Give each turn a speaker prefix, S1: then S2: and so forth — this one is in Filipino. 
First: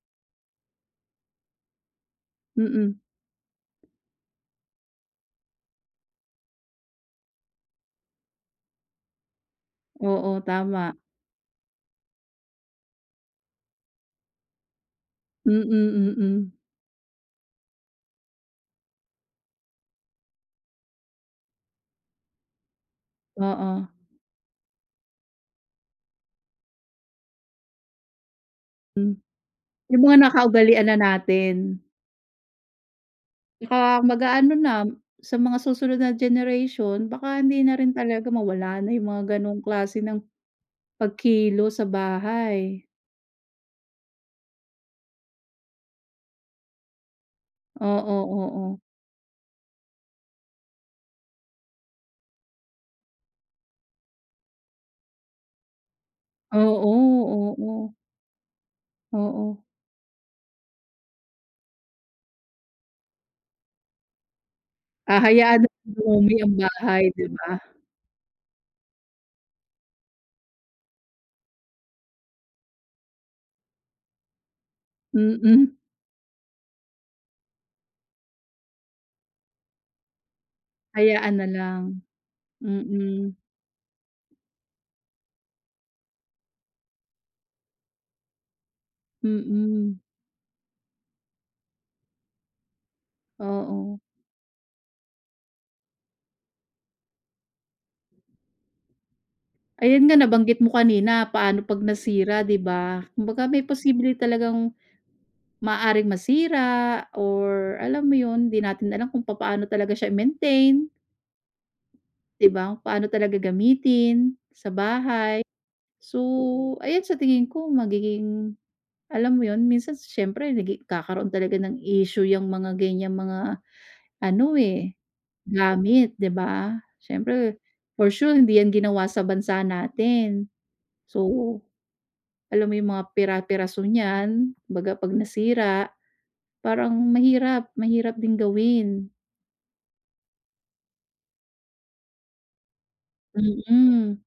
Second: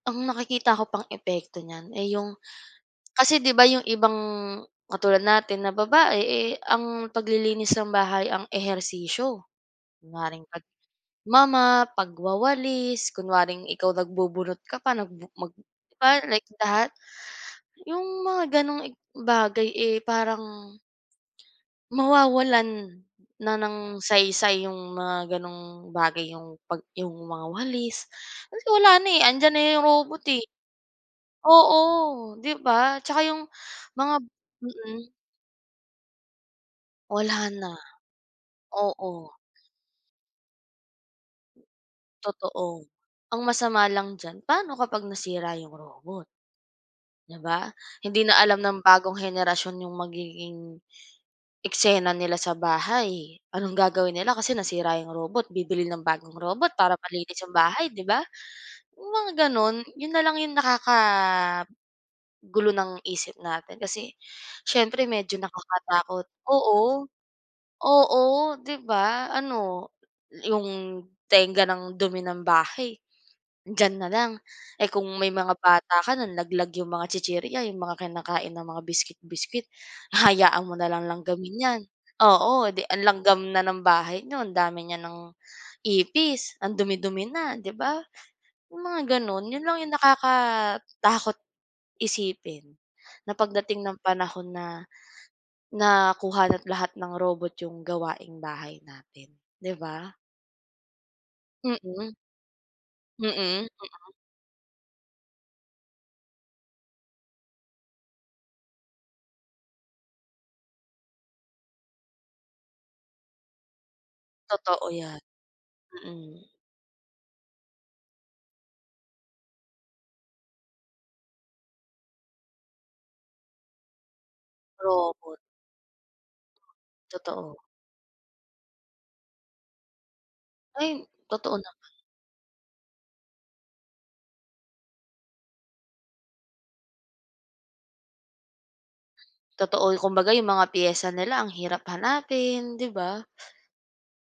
S1: Ang nakikita ko pang epekto niyan, eh, 'yong,
S2: Mm.
S1: kasi 'di ba, 'yong ibang katulad natin na babae, eh, ang paglilinis ng bahay ang ehersisyo.
S2: Oo,
S1: Kunwaring,
S2: tama.
S1: pagmo-mop, pagwawalis, kunwaring, ikaw nagbubunot ka pa, nag mag
S2: Mm,
S1: ba like
S2: mm.
S1: that. 'Yong mga gano'ng i bagay eh, parang mawawalan, na
S2: Oo.
S1: ng saysay, yung mga gano'ng bagay yung, 'pag yung mga walis, kasi wala na
S2: Hmm.
S1: eh, andiyan na yung
S2: Yung mga
S1: robot eh.
S2: nakaugalian na natin.
S1: Oo, 'di ba, tsaka yung
S2: Tsaka
S1: mga
S2: mag-aano na,
S1: mm.
S2: sa mga susunod na generation, baka
S1: Wala
S2: hindi
S1: na.
S2: na rin talaga, mawala na yung
S1: Oo.
S2: mga ganong klase ng pagkilos sa bahay.
S1: Totoo. Ang masama lang diyan, paano kapag nasira yung robot. 'Di ba?
S2: Oo,
S1: Hindi na alam ng
S2: oo.
S1: bagong henerasyon yung magiging, eksena nila sa bahay, anong gagawin nila kasi nasira 'yong robot, bibili ng bagong robot para malinis
S2: Oo,
S1: 'yong bahay,
S2: oo.
S1: 'di ba? 'Yong mga
S2: Oo.
S1: gano'n, 'yon na lang 'yong nakakagulo ng isip natin, kasi siyempre medyo
S2: Hahayaan na
S1: nakakatakot,
S2: dumumi yung
S1: oo.
S2: bahay, 'di ba.
S1: Oo, 'di ba, ano, 'yong tengga ng dumi ng bahay, diyan na lang, eh, kung may mga
S2: Mm.
S1: bata ka, nalaglag 'yong mga tsitsirya, 'yong mga kinakain na mga biscuit, biscuit. Hahayaan mo na lang
S2: Hayaan na
S1: langgamin 'yan,
S2: lang,
S1: oo, 'di ang
S2: mm.
S1: langgam na ng bahay niyo, ang dami niya ng ipis, ang dumi-dumi na, 'di ba? 'Yong mga gano'n, 'yon lang 'yong
S2: Mm.
S1: nakakatakot isipin, na pagdating ng
S2: Oo.
S1: panahon na, nakuha na't lahat ng robot yung gawaing bahay natin, 'di
S2: Ayun
S1: ba?
S2: nga, nabanggit mo kanina, paano 'pag
S1: Mm.
S2: nasira, 'di ba?
S1: Mm,
S2: Kumbaga may
S1: mm.
S2: posible talagang, maaaring masira or, alam mo yun, 'di natin alam kung papaano talaga siya i-maintain. 'Di ba, paano talaga gamitin, sa
S1: Totoo 'yan.
S2: bahay. So,
S1: Mm.
S2: ayan sa tingin ko magiging, alam mo yun minsan si siyempre nagi nagkakaroon talaga ng issue yang mga ganyang mga ano eh,
S1: Robot.
S2: gamit, 'di ba? Siyempre,
S1: Totoo.
S2: for sure, hindi 'yan ginawa sa bansa natin.
S1: Ay,
S2: So,
S1: totoo naman.
S2: alam mo yung mga pira-piraso niyan, kumbaga 'pag nasira, parang mahirap, mahirap din gawin.
S1: Totoo, kumbaga, yung mga piyesa nila ang hirap hanapin, 'di ba?
S2: Mm.